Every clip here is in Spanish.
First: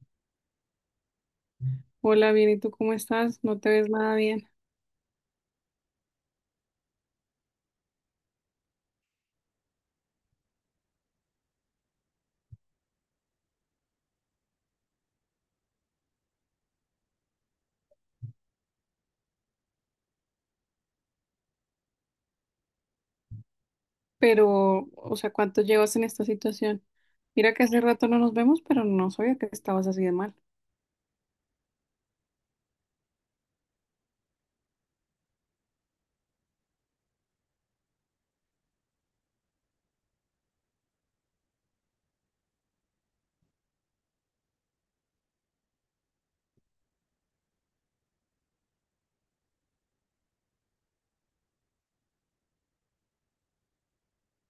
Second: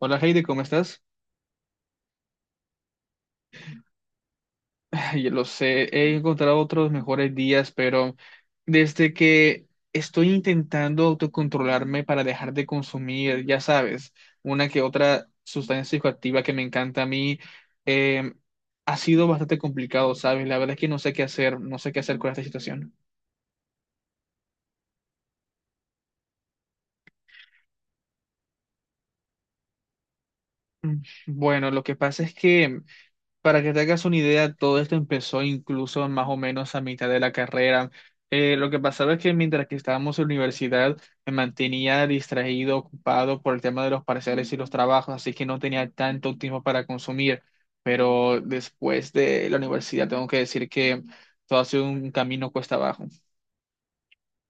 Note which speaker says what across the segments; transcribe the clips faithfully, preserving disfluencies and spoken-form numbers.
Speaker 1: Hola Heidi, ¿cómo estás?
Speaker 2: Hola, bien, ¿y tú cómo estás? No te ves nada bien,
Speaker 1: Yo lo sé, he encontrado otros mejores días, pero desde que estoy intentando autocontrolarme para dejar de consumir, ya sabes, una que otra sustancia psicoactiva que me encanta a mí, eh, ha sido bastante complicado, ¿sabes? La verdad es que no sé qué hacer, no sé qué hacer con esta situación.
Speaker 2: pero, o sea, ¿cuánto llevas en esta situación? Mira que hace rato no nos vemos, pero no sabía que estabas así de mal.
Speaker 1: Mm, Bueno, lo que pasa es que, para que te hagas una idea, todo esto empezó incluso más o menos a mitad de la carrera. Eh, lo que pasaba es que mientras que estábamos en la universidad me mantenía distraído, ocupado por el tema de los parciales y los trabajos, así que no tenía tanto tiempo para consumir. Pero después de la universidad tengo que decir que todo ha sido un camino cuesta abajo.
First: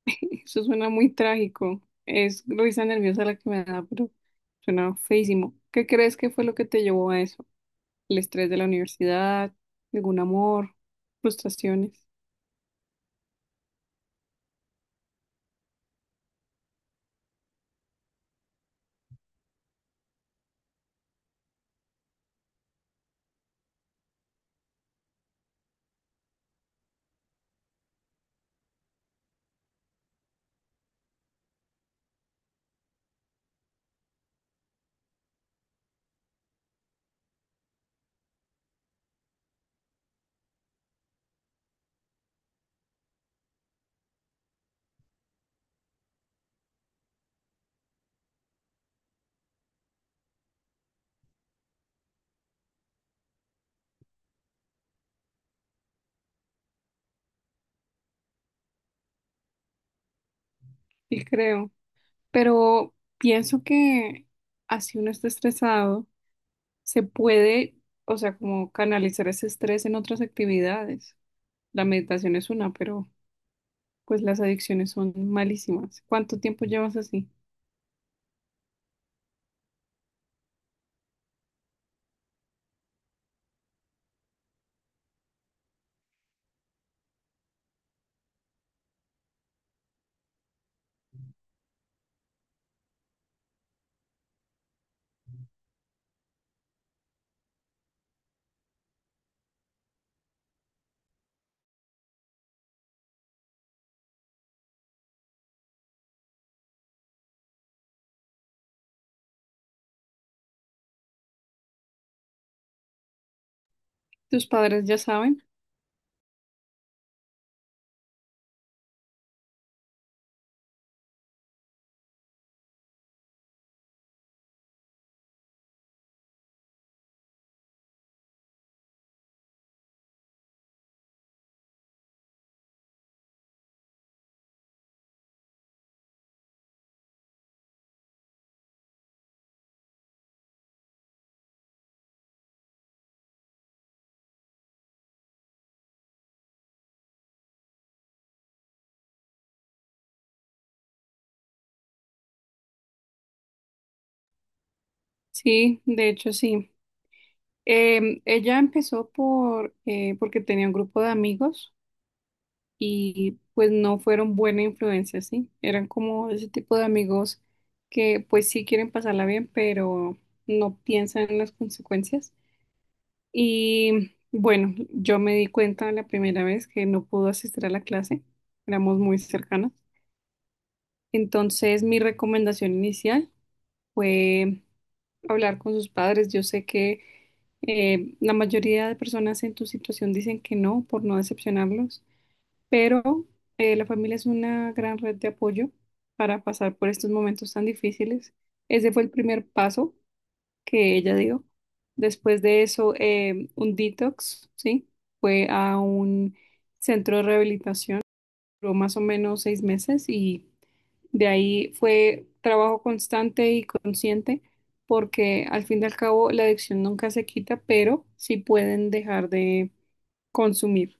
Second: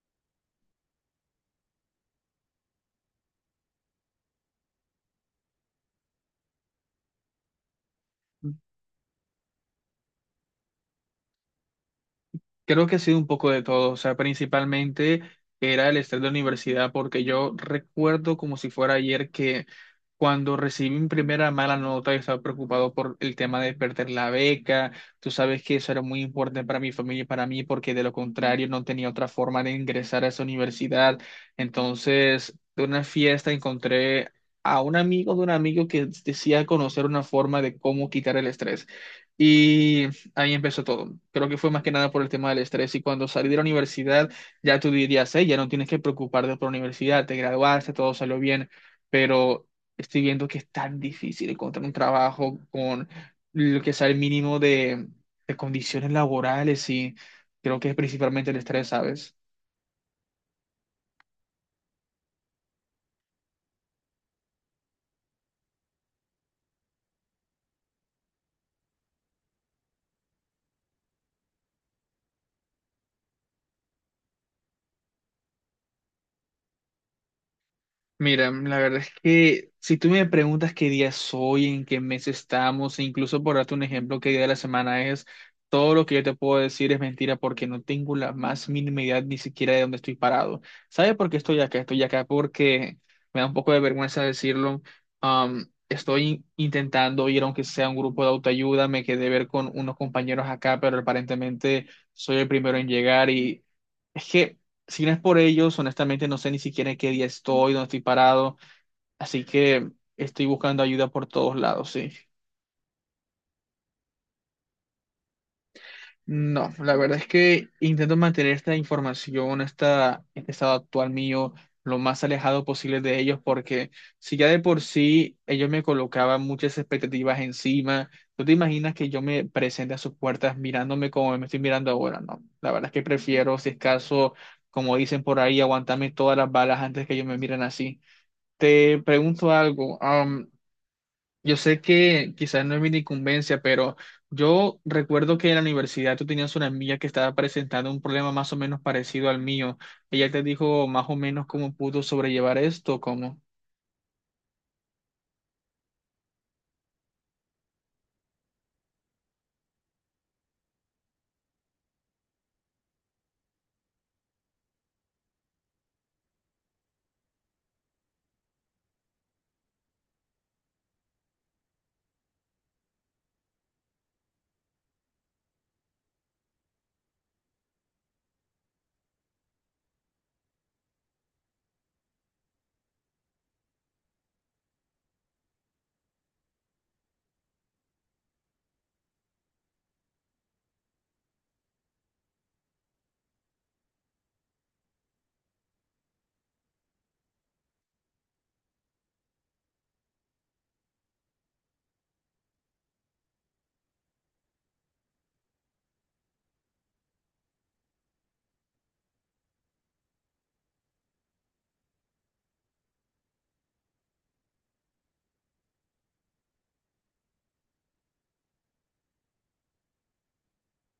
Speaker 2: Eso suena muy trágico. Es risa nerviosa la que me da, pero suena feísimo. ¿Qué crees que fue lo que te llevó a eso? ¿El estrés de la universidad? ¿Algún amor? ¿Frustraciones?
Speaker 1: Creo que ha sido un poco de todo, o sea, principalmente era el estrés de la universidad, porque yo recuerdo como si fuera ayer que cuando recibí mi primera mala nota, yo estaba preocupado por el tema de perder la beca. Tú sabes que eso era muy importante para mi familia y para mí, porque de lo contrario no tenía otra forma de ingresar a esa universidad. Entonces, de una fiesta encontré a un amigo de un amigo que decía conocer una forma de cómo quitar el estrés. Y ahí empezó todo. Creo que fue más que nada por el tema del estrés. Y cuando salí de la universidad, ya tú dirías: hey, ya no tienes que preocuparte por la universidad, te graduaste, todo salió bien. Pero estoy viendo que es tan difícil encontrar un trabajo con lo que sea el mínimo de, de condiciones laborales, y creo que es principalmente el estrés, ¿sabes?
Speaker 2: Sí, creo. Pero pienso que así uno está estresado, se puede, o sea, como canalizar ese estrés en otras actividades. La meditación es una, pero pues las adicciones son malísimas. ¿Cuánto tiempo llevas así?
Speaker 1: Mira, la verdad es que si tú me preguntas qué día soy, en qué mes estamos, e incluso, por darte un ejemplo, qué día de la semana es, todo lo que yo te puedo decir es mentira porque no tengo la más mínima idea ni siquiera de dónde estoy parado. ¿Sabes por qué estoy acá? Estoy acá porque me da un poco de vergüenza decirlo. Am, estoy intentando ir, aunque sea, un grupo de autoayuda, me quedé ver con unos compañeros acá, pero aparentemente soy el primero en llegar y... Es que si no es por ellos, honestamente no sé ni siquiera en qué día estoy, dónde estoy parado, así que estoy buscando ayuda por todos lados, sí.
Speaker 2: ¿Tus padres ya saben?
Speaker 1: No, la verdad es que intento mantener esta información, esta, este estado actual mío, lo más alejado posible de ellos, porque si ya de por sí ellos me colocaban muchas expectativas encima, ¿tú te imaginas que yo me presente a sus puertas mirándome como me estoy mirando ahora? No, la verdad es que prefiero, si es caso, como dicen por ahí, aguantarme todas las balas antes que ellos me miren así. Te pregunto algo. Am, yo sé que quizás no es mi incumbencia, pero yo recuerdo que en la universidad tú tenías una amiga que estaba presentando un problema más o menos parecido al mío. Ella te dijo más o menos cómo pudo sobrellevar esto, ¿cómo?
Speaker 2: Sí, de hecho sí. Em, ella empezó por eh, porque tenía un grupo de amigos y pues no fueron buena influencia, sí. Eran como ese tipo de amigos que pues sí quieren pasarla bien, pero no piensan en las consecuencias. Y bueno, yo me di cuenta la primera vez que no pudo asistir a la clase. Éramos muy cercanas. Entonces, mi recomendación inicial fue hablar con sus padres. Yo sé que eh, la mayoría de personas en tu situación dicen que no, por no decepcionarlos, pero eh, la familia es una gran red de apoyo para pasar por estos momentos tan difíciles. Ese fue el primer paso que ella dio. Después de eso, eh, un detox, ¿sí? Fue a un centro de rehabilitación, duró más o menos seis meses y de ahí fue trabajo constante y consciente, porque al fin y al cabo la adicción nunca se quita, pero sí pueden dejar de consumir.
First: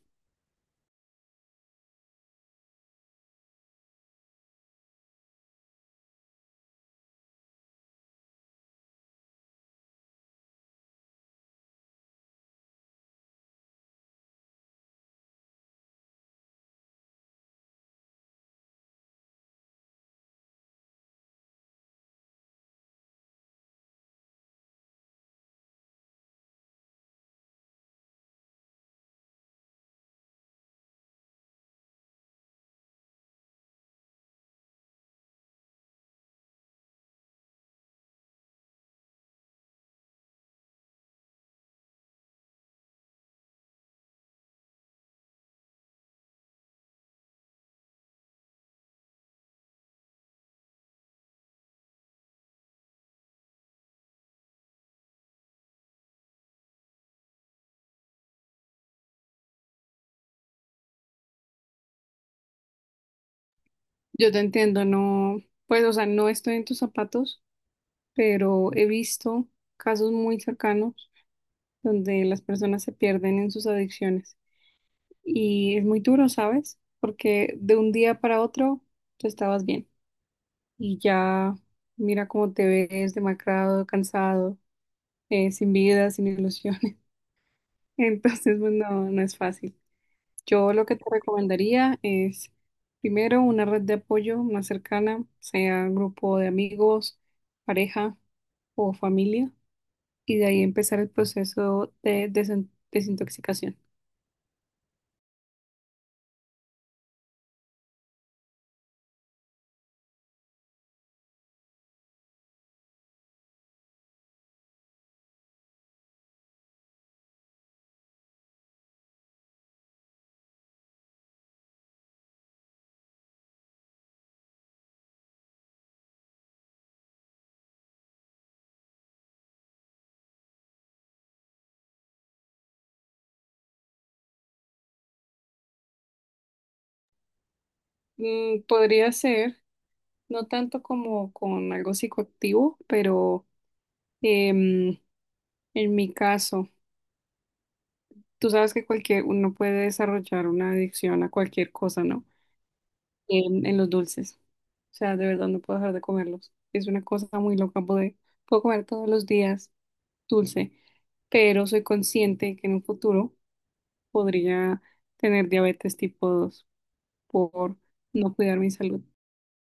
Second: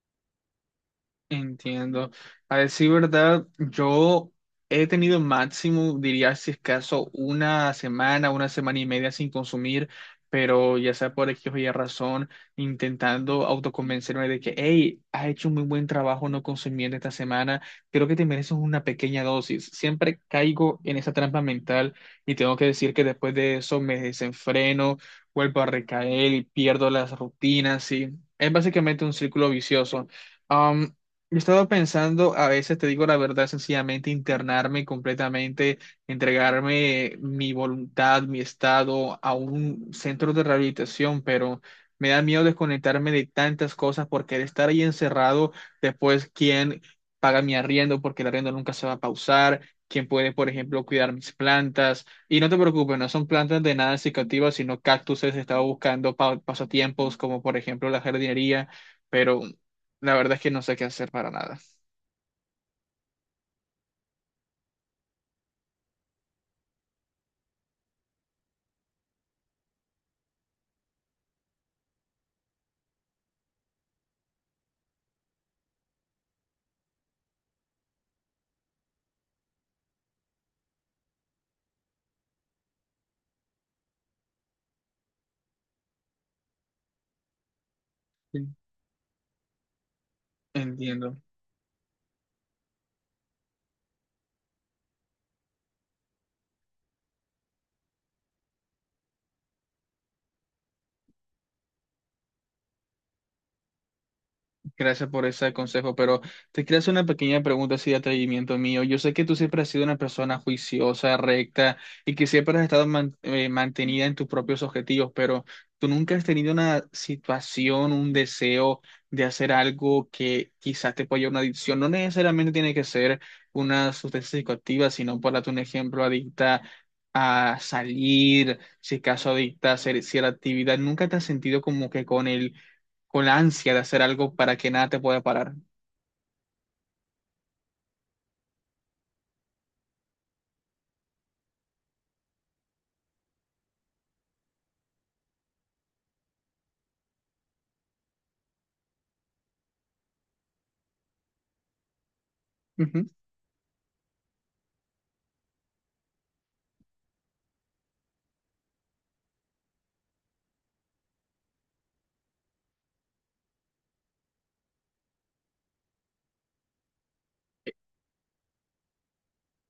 Speaker 1: Entiendo. A decir verdad, yo he tenido máximo, diría, si es caso, una semana, una semana y media sin consumir, pero ya sea por X o Y razón, intentando autoconvencerme de que, hey, has hecho un muy buen trabajo no consumiendo esta semana, creo que te mereces una pequeña dosis. Siempre caigo en esa trampa mental y tengo que decir que después de eso me desenfreno, vuelvo a recaer y pierdo las rutinas, y es básicamente un círculo vicioso. Yo he estado pensando, a veces, te digo la verdad, sencillamente internarme completamente, entregarme, mi voluntad, mi estado, a un centro de rehabilitación, pero me da miedo desconectarme de tantas cosas, porque de estar ahí encerrado, después quién paga mi arriendo, porque el arriendo nunca se va a pausar, quién puede, por ejemplo, cuidar mis plantas. Y no te preocupes, no son plantas de nada cicativas, sino cactuses. Estaba buscando pa- pasatiempos como, por ejemplo, la jardinería, pero la verdad es que no sé qué hacer para nada.
Speaker 2: Yo te entiendo, no, pues, o sea, no estoy en tus zapatos, pero he visto casos muy cercanos donde las personas se pierden en sus adicciones y es muy duro, ¿sabes? Porque de un día para otro tú estabas bien, y ya mira cómo te ves demacrado, cansado, eh, sin vida, sin ilusiones.
Speaker 1: Sí.
Speaker 2: Entonces, pues no, no es fácil. Yo lo que te
Speaker 1: Entiendo.
Speaker 2: recomendaría es, primero, una red de apoyo más cercana, sea grupo de amigos, pareja o familia, y de ahí empezar el proceso de desen- desintoxicación.
Speaker 1: Gracias por ese consejo, pero te quiero hacer una pequeña pregunta así, de atrevimiento mío. Yo sé que tú siempre has sido una persona juiciosa, recta, y que siempre has estado man- eh, mantenida en tus propios objetivos, pero tú nunca has tenido una situación, un deseo de hacer algo que quizás te pueda llevar a una adicción. No necesariamente tiene que ser una sustancia psicoactiva, sino, por darte un ejemplo, adicta a salir, si acaso adicta a hacer cierta actividad. ¿Nunca te has sentido como que con el con la ansia de hacer algo para que nada te pueda parar?
Speaker 2: Mm, podría ser, no tanto como con algo psicoactivo, pero em, en mi caso. Tú sabes que cualquier uno puede desarrollar una adicción a cualquier cosa, ¿no?
Speaker 1: Ujú.
Speaker 2: En, en los dulces. O sea, de verdad no puedo dejar de comerlos. Es una cosa muy loca poder. Puedo comer todos los días dulce, pero soy consciente que en un futuro podría tener diabetes tipo dos por no cuidar mi salud.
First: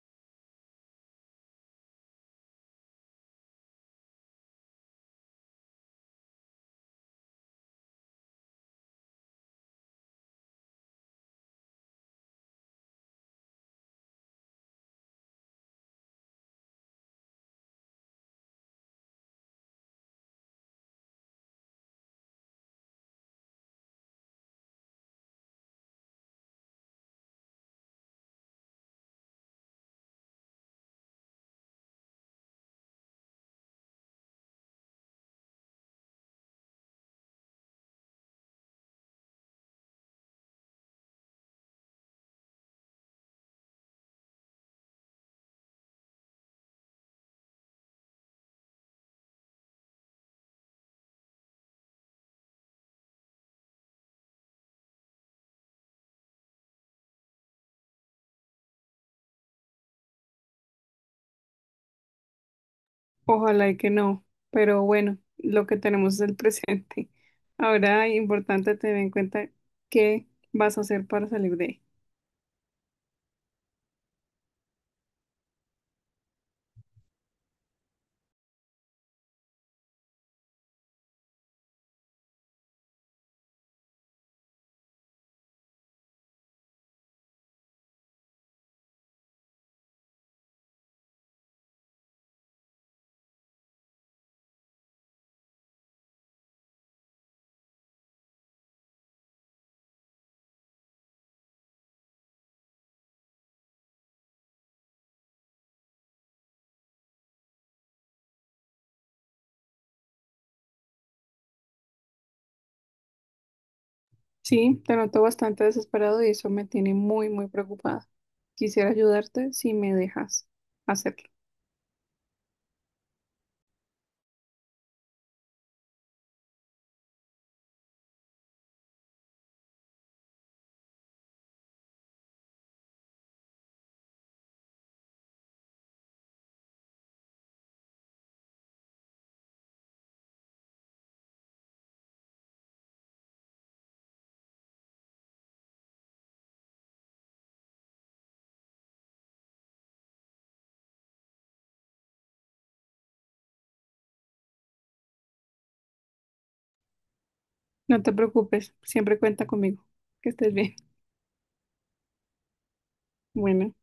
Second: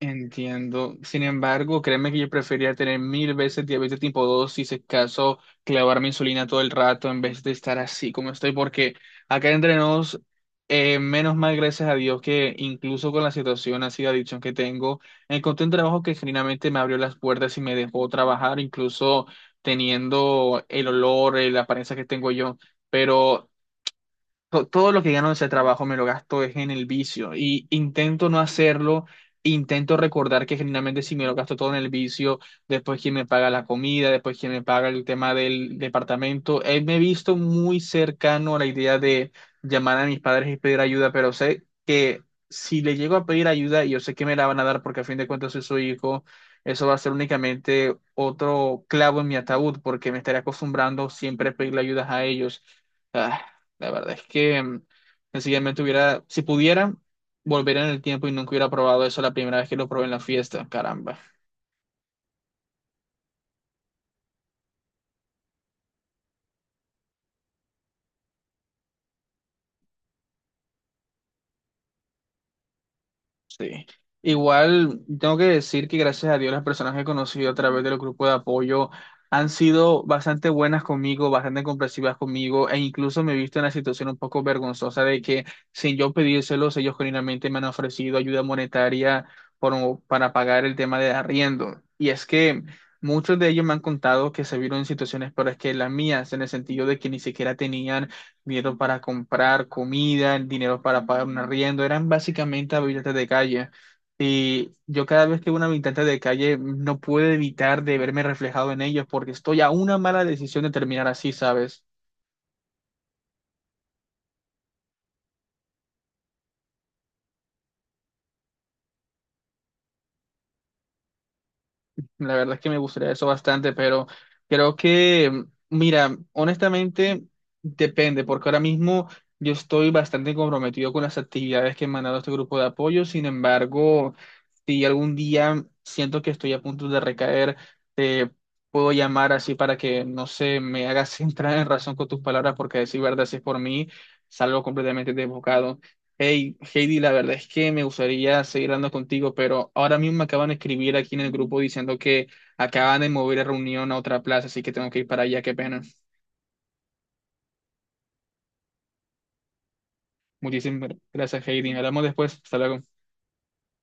Speaker 1: Entiendo. Sin embargo, créeme que yo prefería tener mil veces diabetes tipo dos, si se caso clavarme insulina todo el rato, en vez de estar así como estoy, porque acá entre nos, eh, menos mal, gracias a Dios, que incluso con la situación así de adicción que tengo, encontré un trabajo que genuinamente me abrió las puertas y me dejó trabajar, incluso teniendo el olor, eh, la apariencia que tengo yo. Pero to- todo lo que gano de ese trabajo me lo gasto es en el vicio, y intento no hacerlo, intento recordar que generalmente, si me lo gasto todo en el vicio, después quién me paga la comida, después quién me paga el tema del departamento. Eh, me he visto muy cercano a la idea de llamar a mis padres y pedir ayuda, pero sé que si le llego a pedir ayuda, y yo sé que me la van a dar porque a fin de cuentas soy su hijo, eso va a ser únicamente otro clavo en mi ataúd porque me estaré acostumbrando siempre a pedirle ayudas a ellos. Ah, la verdad es que mm, Sencillamente hubiera, si pudiera, volver en el tiempo, y nunca hubiera probado eso la primera vez que lo probé en la fiesta, caramba.
Speaker 2: Ojalá y que no, pero bueno, lo que tenemos es el presente. Ahora, importante tener en cuenta qué vas a hacer para salir de ahí.
Speaker 1: Sí. Igual tengo que decir que gracias a Dios las personas que he conocido a través de los grupos de apoyo han sido bastante buenas conmigo, bastante comprensivas conmigo, e incluso me he visto en la situación un poco vergonzosa de que, sin yo pedírselos, ellos genuinamente me han ofrecido ayuda monetaria por- para pagar el tema de arriendo. Y es que muchos de ellos me han contado que se vieron en situaciones peores que las mías, en el sentido de que ni siquiera tenían dinero para comprar comida, dinero para pagar un arriendo, eran básicamente habitantes de calle. Y yo cada vez que veo un habitante de calle no puedo evitar de verme reflejado en ellos, porque estoy a una mala decisión de terminar así, ¿sabes?
Speaker 2: Sí, te noto bastante desesperado y eso me tiene muy, muy preocupada. Quisiera ayudarte si me dejas hacerlo.
Speaker 1: La verdad es que me gustaría eso bastante, pero creo que, mm, mira, honestamente depende, porque ahora mismo yo estoy bastante comprometido con las actividades que he mandado a este grupo de apoyo. Sin embargo, si algún día siento que estoy a punto de recaer, te puedo llamar así para que, no sé, me hagas entrar en razón con tus palabras, porque a decir verdad, si es por mí, salgo completamente desbocado. Hey, Heidi, la verdad es que me gustaría seguir hablando contigo, pero ahora mismo me acaban de escribir aquí en el grupo diciendo que acaban de mover la reunión a otra plaza, así que tengo que ir para allá, qué pena.
Speaker 2: No te preocupes, siempre cuenta conmigo. Que estés bien.
Speaker 1: Muchísimas gracias, Heidi. Hablamos después. Hasta luego.
Speaker 2: Bueno.